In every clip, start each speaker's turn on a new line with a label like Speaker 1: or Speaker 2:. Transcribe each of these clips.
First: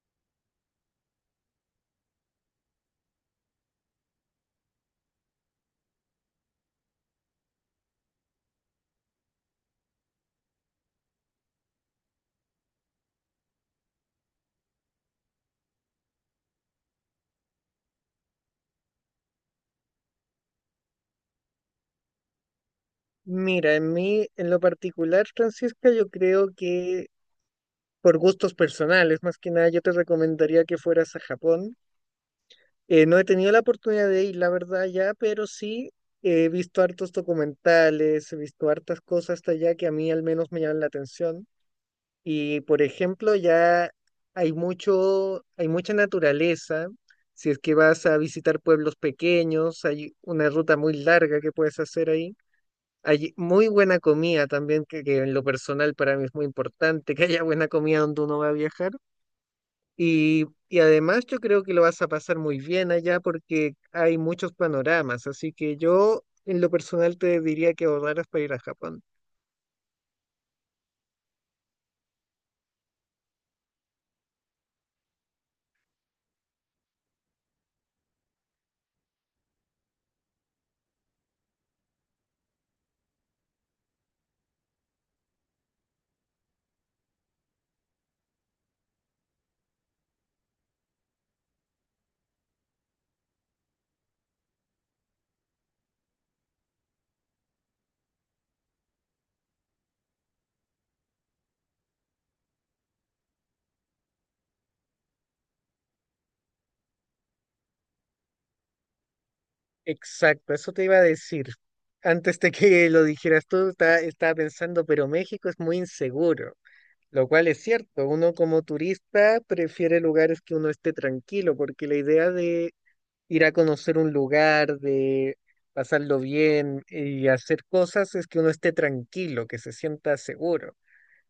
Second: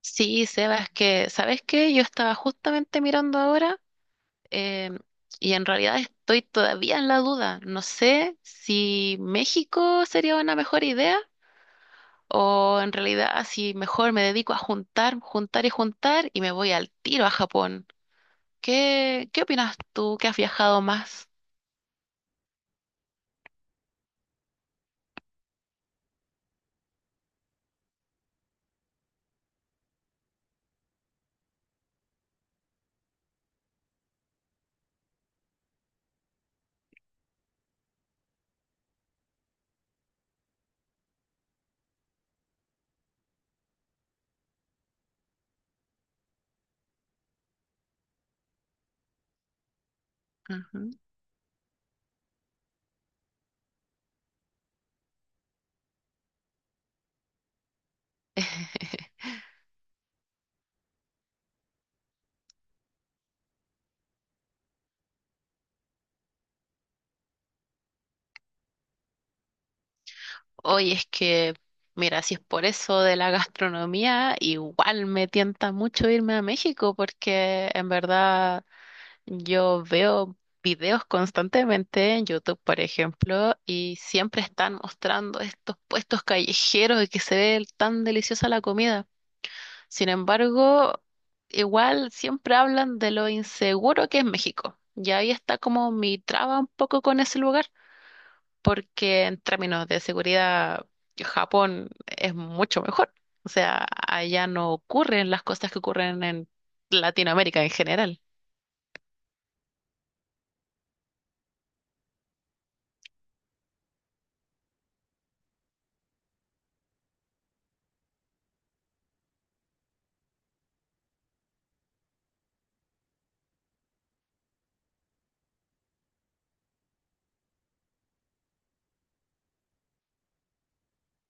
Speaker 1: Sí, Sebas, que, ¿sabes qué? Yo estaba justamente mirando ahora em, y en realidad estoy todavía en la duda. No sé si México sería una mejor idea o en realidad si mejor me dedico a juntar, juntar y juntar y me voy al tiro a Japón. ¿Qué opinas tú que has viajado más?
Speaker 2: Mira, en lo particular, Francisca, yo creo que por gustos personales, más que nada, yo te recomendaría que fueras a Japón. No he tenido la oportunidad de ir, la verdad, ya, pero sí he visto hartos documentales, he visto hartas cosas hasta allá que a mí al menos me llaman la atención. Y, por ejemplo, ya hay mucha naturaleza. Si es que vas a visitar pueblos pequeños, hay una ruta
Speaker 1: Ujú.
Speaker 2: muy larga que puedes hacer ahí. Hay muy buena comida también, que en lo personal para mí es muy importante, que haya buena comida donde uno va a viajar. Y además yo creo que lo vas a pasar muy bien allá porque hay muchos panoramas, así que yo en lo personal te diría que ahorraras para ir a Japón.
Speaker 1: Oye, es que, mira, si es por eso de la gastronomía, igual me tienta mucho irme a México porque en verdad yo veo videos constantemente en YouTube, por ejemplo, y siempre están mostrando estos puestos callejeros y que se ve tan deliciosa la comida. Sin embargo, igual siempre hablan de lo inseguro que es México. Y ahí está como mi traba un poco con ese lugar porque en términos de seguridad, Japón es mucho mejor. O sea, allá no ocurren las cosas que ocurren en Latinoamérica en general.
Speaker 2: Exacto, eso te iba a decir. Antes de que lo dijeras tú, estaba pensando, pero México es muy inseguro, lo cual es cierto. Uno como turista prefiere lugares que uno esté tranquilo, porque la idea ir a conocer un lugar, de pasarlo bien y hacer cosas es que uno esté tranquilo, que se sienta seguro.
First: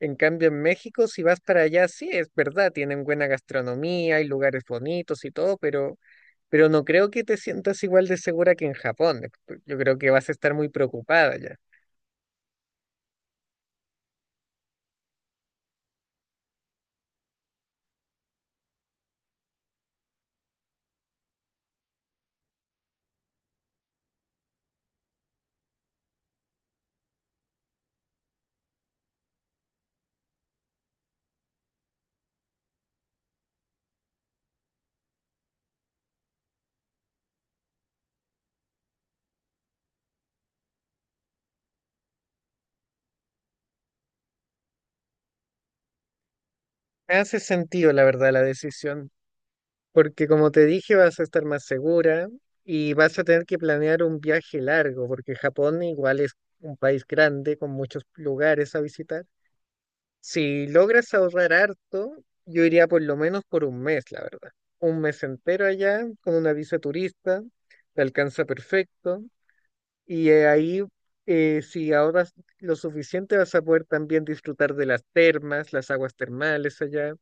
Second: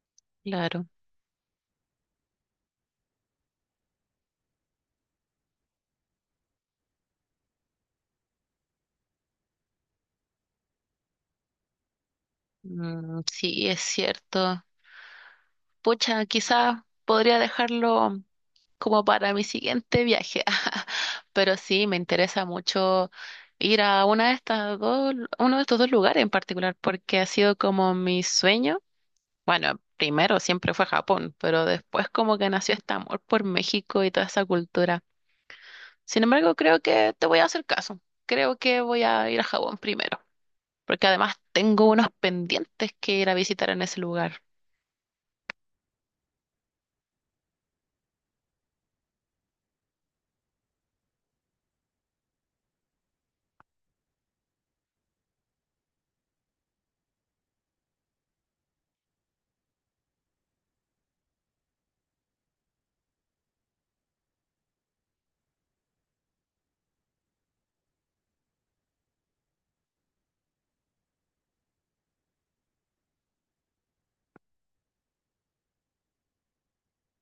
Speaker 2: En cambio, en
Speaker 1: Claro.
Speaker 2: México, si vas para allá, sí, es verdad, tienen buena gastronomía, hay lugares bonitos y todo, pero no creo que te sientas igual de segura que en Japón. Yo creo que vas a estar muy preocupada ya.
Speaker 1: Mm, sí, es cierto. Pucha, quizás podría dejarlo como para mi siguiente viaje. Pero sí, me interesa mucho ir a una de estas dos, uno de estos dos lugares en particular, porque ha sido como mi sueño. Bueno, primero siempre fue Japón, pero después como que nació este amor por México y toda esa cultura. Sin embargo, creo que te voy a hacer caso. Creo que voy a ir a Japón primero, porque además tengo unos pendientes que ir a visitar en ese lugar.
Speaker 2: Hace sentido, la verdad, la decisión. Porque como te dije, vas a estar más segura y vas a tener que planear un viaje largo, porque Japón igual es un país grande con muchos lugares a visitar. Si logras ahorrar harto, yo iría por lo menos por un mes, la verdad. Un mes entero allá con una visa turista, te alcanza perfecto. Y ahí, si ahorras lo suficiente, vas a poder también disfrutar de las termas, las aguas termales allá,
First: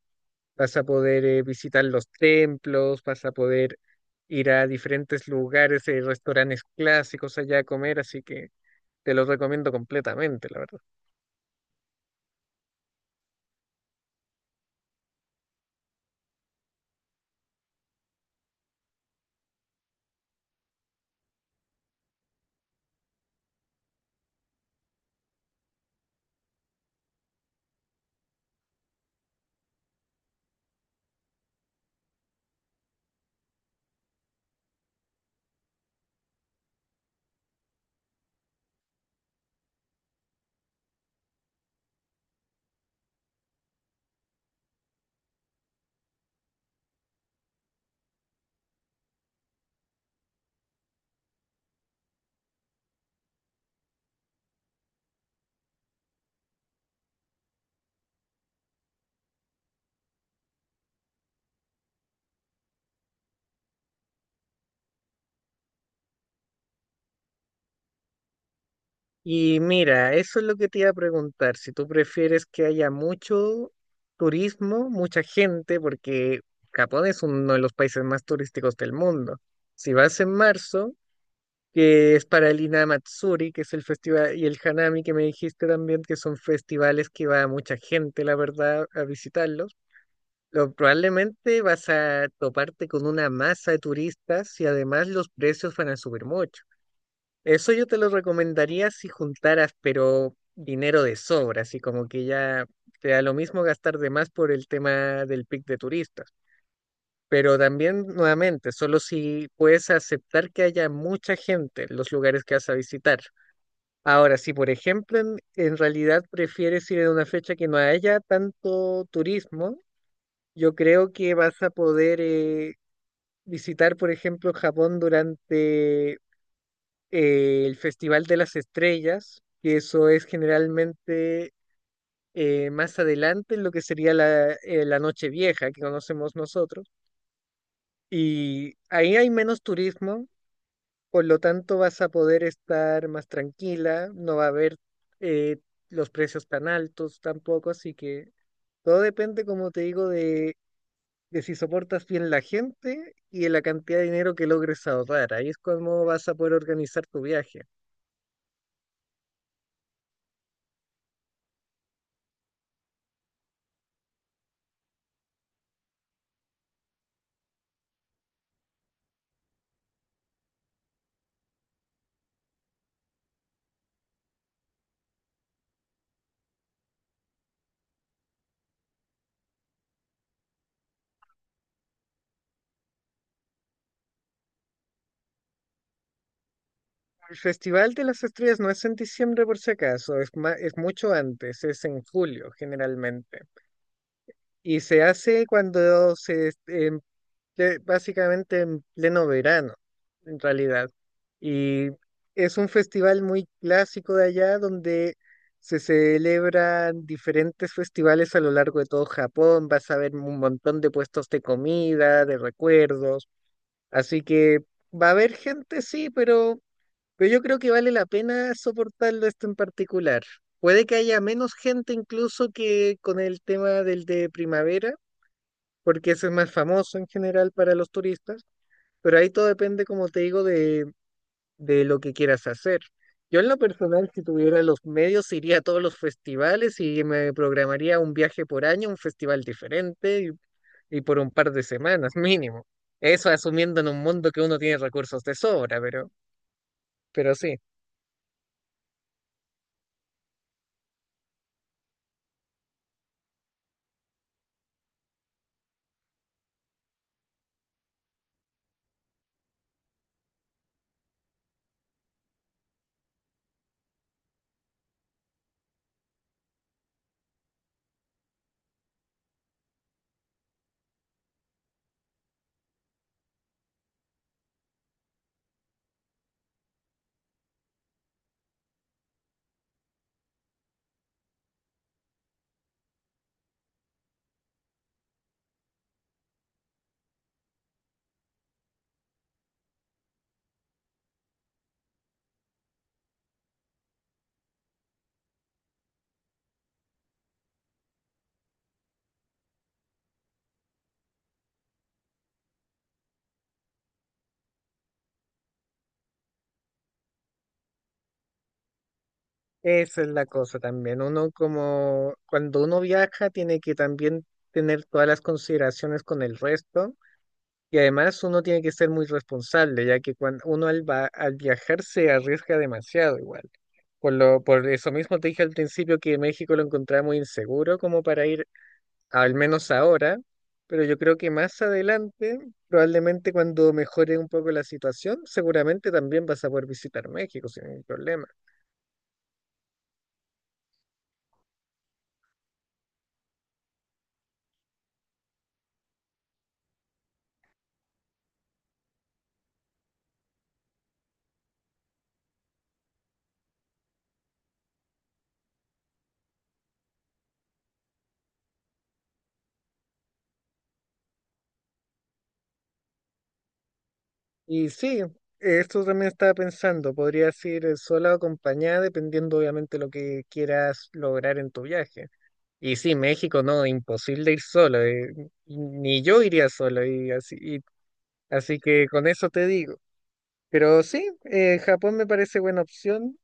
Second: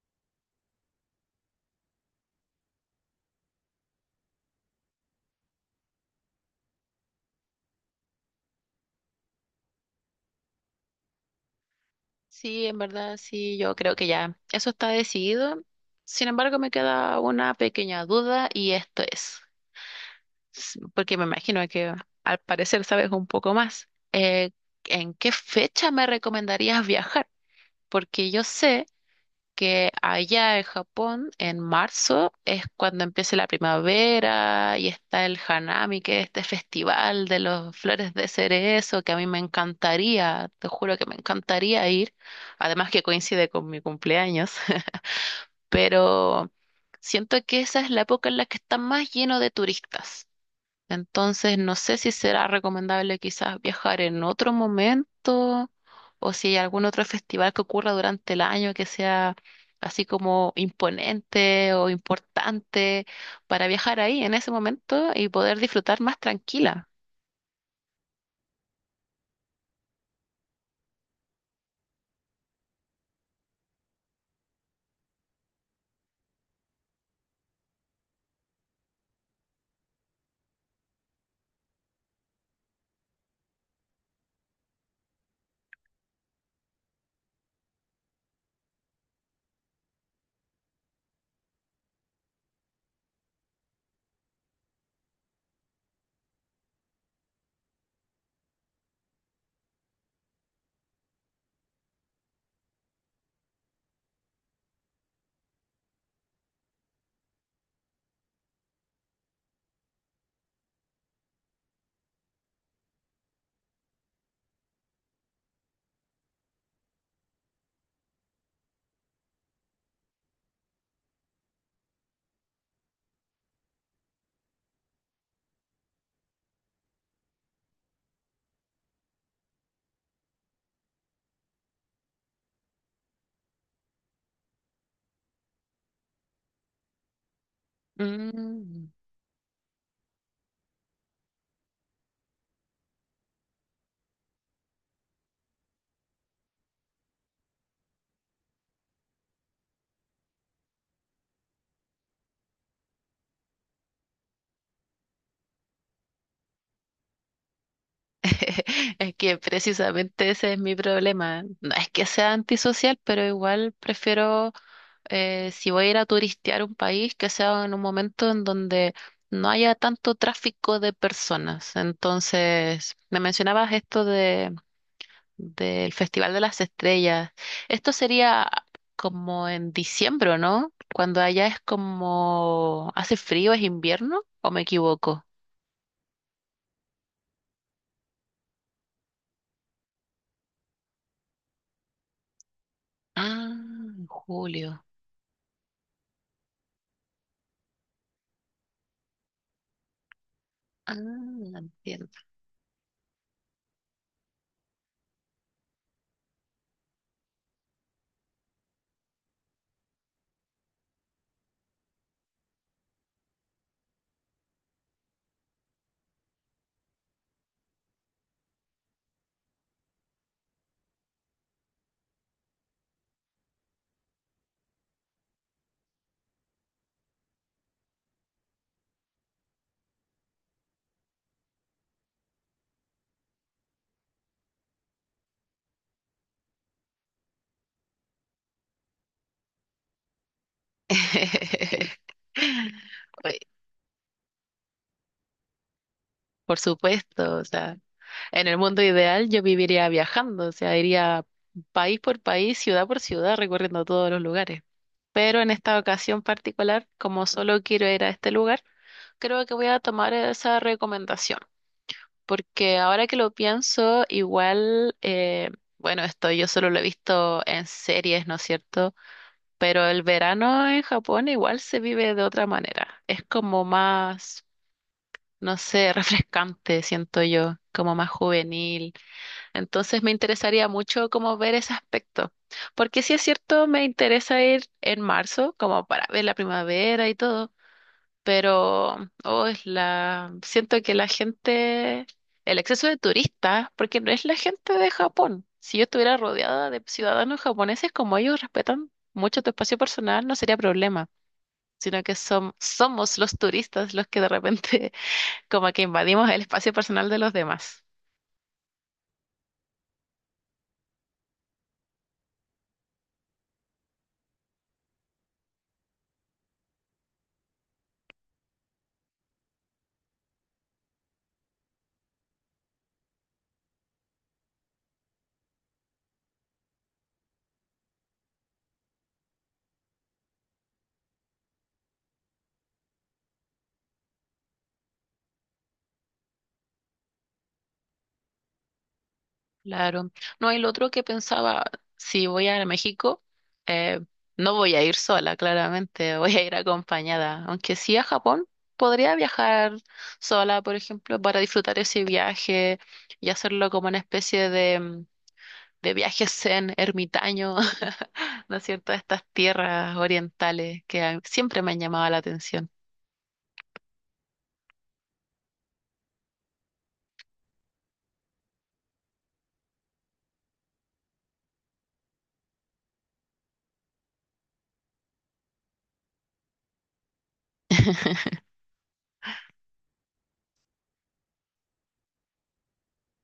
Speaker 2: vas a poder visitar los templos, vas a poder ir a diferentes lugares, restaurantes clásicos allá a comer, así que te lo recomiendo completamente, la verdad.
Speaker 1: Sí, en verdad, sí, yo creo que ya eso está decidido. Sin embargo, me queda una pequeña duda y esto es, s- porque me imagino que al parecer sabes un poco más. ¿En qué fecha me recomendarías viajar? Porque yo sé que allá en Japón, en marzo, es cuando empieza la primavera y está el Hanami, que es este festival de las flores de cerezo, que a mí me encantaría, te juro que me encantaría ir, además que coincide con mi cumpleaños, pero siento que esa es la época en la que está más lleno de turistas. Entonces, no sé si será recomendable quizás viajar en otro momento o si hay algún otro festival que ocurra durante el año que sea así como imponente o importante para viajar ahí en ese momento y poder disfrutar más tranquila.
Speaker 2: Y mira, eso es lo que te iba a preguntar, si tú prefieres que haya mucho turismo, mucha gente, porque Japón es uno de los países más turísticos del mundo. Si vas en marzo, que es para el Inamatsuri, que es el festival, y el Hanami, que me dijiste también, que son festivales que va mucha gente, la verdad, a visitarlos. Probablemente vas a toparte con una masa de turistas y además los precios van a subir mucho. Eso yo te lo recomendaría si juntaras, pero dinero de sobra, así como que ya te da lo mismo gastar de más por el tema del pic de turistas. Pero también, nuevamente, solo si puedes aceptar que haya mucha gente en los lugares que vas a visitar. Ahora, si por ejemplo en realidad prefieres ir en una fecha que no haya tanto turismo, yo creo que vas a poder visitar, por ejemplo, Japón durante el Festival de las Estrellas, que eso es generalmente más adelante en lo que sería la Noche Vieja que conocemos nosotros. Y
Speaker 1: Mm.
Speaker 2: ahí hay menos turismo. Por lo tanto, vas a poder estar más tranquila, no va a haber eh, los precios tan altos tampoco, así que todo depende, como te digo, de si soportas bien la gente y de la cantidad de dinero que logres ahorrar. Ahí es como vas a poder organizar tu viaje.
Speaker 1: Es que precisamente ese es mi problema. No es que sea antisocial, pero igual prefiero si voy a ir a turistear un país, que sea en un momento en donde no haya tanto tráfico de personas. Entonces, me mencionabas esto de, del Festival de las Estrellas. Esto sería como en diciembre, ¿no? Cuando allá es como hace frío, es invierno, ¿o me equivoco?
Speaker 2: El Festival de las Estrellas no es en diciembre, por si acaso, es mucho antes, es en julio generalmente.
Speaker 1: Ah, en
Speaker 2: Y
Speaker 1: julio.
Speaker 2: se hace cuando que básicamente en pleno verano, en realidad.
Speaker 1: Ah,
Speaker 2: Y
Speaker 1: entiendo.
Speaker 2: es un festival muy clásico de allá donde se celebran diferentes festivales a lo largo de todo Japón. Vas a ver un montón de puestos de comida, de recuerdos. Así que va a haber gente, sí, pero yo creo que vale la pena soportarlo esto en particular. Puede que haya menos gente incluso que con el tema del de primavera, porque ese es más famoso en general para los turistas, pero ahí todo depende, como te digo, de lo que quieras hacer. Yo en lo personal, si tuviera los medios, iría a todos los festivales y me programaría un viaje por año, un festival diferente, y por un par de semanas mínimo. Eso
Speaker 1: Oye,
Speaker 2: asumiendo en un mundo que uno tiene recursos de sobra, pero,
Speaker 1: por
Speaker 2: pero
Speaker 1: supuesto, o
Speaker 2: sí,
Speaker 1: sea. En el mundo ideal yo viviría viajando, o sea, iría país por país, ciudad por ciudad, recorriendo todos los lugares. Pero en esta ocasión particular, como solo quiero ir a este lugar, creo que voy a tomar esa recomendación, porque ahora que lo pienso, igual, bueno, esto yo solo lo he visto en series, ¿no es cierto? Pero el verano en Japón igual se vive de otra manera. Es como más, no sé, refrescante, siento yo, como más juvenil, entonces me interesaría mucho como ver ese aspecto, porque si es cierto, me interesa ir en marzo como para ver la primavera y todo, pero oh, es la siento que la gente, el exceso de turistas, porque no es la gente de Japón. Si yo estuviera rodeada de ciudadanos japoneses, como ellos respetan mucho tu espacio personal, no sería problema, sino que som- somos los turistas los que de repente como que invadimos el espacio personal de los demás.
Speaker 2: esa es la cosa también. Uno como cuando uno viaja tiene que también tener todas las consideraciones con el resto. Y además uno tiene que ser muy responsable, ya que cuando uno al viajar se arriesga demasiado igual. Por eso mismo te dije al principio que México lo encontraba muy inseguro como para ir, al menos ahora, pero yo creo que más adelante, probablemente cuando mejore un poco la situación, seguramente también vas a poder visitar México sin ningún problema.
Speaker 1: Claro. No, el otro que pensaba, si voy a México, eh, no voy a ir sola, claramente, voy a ir acompañada. Aunque sí a Japón, podría viajar sola, por ejemplo, para disfrutar ese viaje y hacerlo como una especie de, de viaje zen, ermitaño, ¿no es cierto? A estas tierras orientales que a- siempre me han llamado la atención.
Speaker 2: Y sí, esto también estaba pensando, podrías ir sola o acompañada, dependiendo obviamente lo que quieras lograr en tu viaje. Y sí, México, no, imposible ir solo. Ni yo iría solo, y así, así que con eso te digo. Pero sí, Japón me parece buena opción.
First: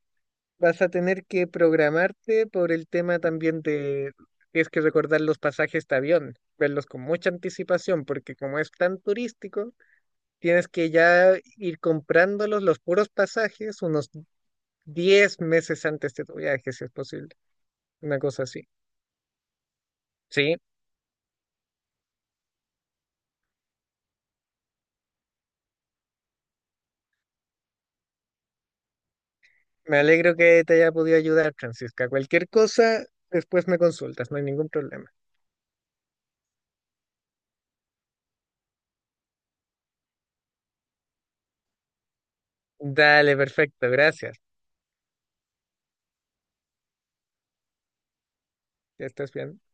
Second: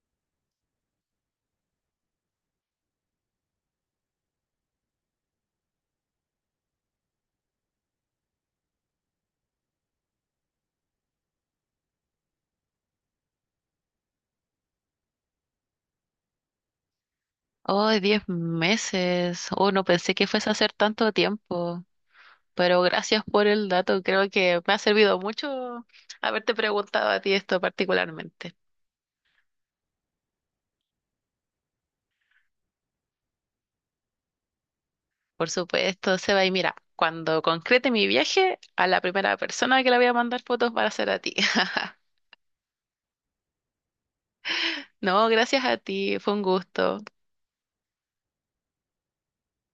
Speaker 2: Vas a tener que programarte por el tema también de, tienes que recordar los pasajes de avión, verlos con mucha anticipación, porque como es tan turístico, tienes que ya ir comprándolos los puros pasajes unos 10 meses antes de tu viaje, si es posible.
Speaker 1: Oh,
Speaker 2: Una
Speaker 1: 10
Speaker 2: cosa así.
Speaker 1: meses. Oh, no pensé que fuese a
Speaker 2: Sí.
Speaker 1: hacer tanto tiempo. Pero gracias por el dato, creo que me ha servido mucho haberte preguntado a ti esto particularmente.
Speaker 2: Me alegro que te haya podido ayudar, Francisca. Cualquier cosa, después me consultas, no hay ningún problema.
Speaker 1: Por supuesto, Seba, y mira, cuando concrete mi viaje, a la primera persona que le voy a mandar fotos va a ser a ti.
Speaker 2: Dale, perfecto, gracias.
Speaker 1: No, gracias a ti, fue un gusto.
Speaker 2: Ya estás bien.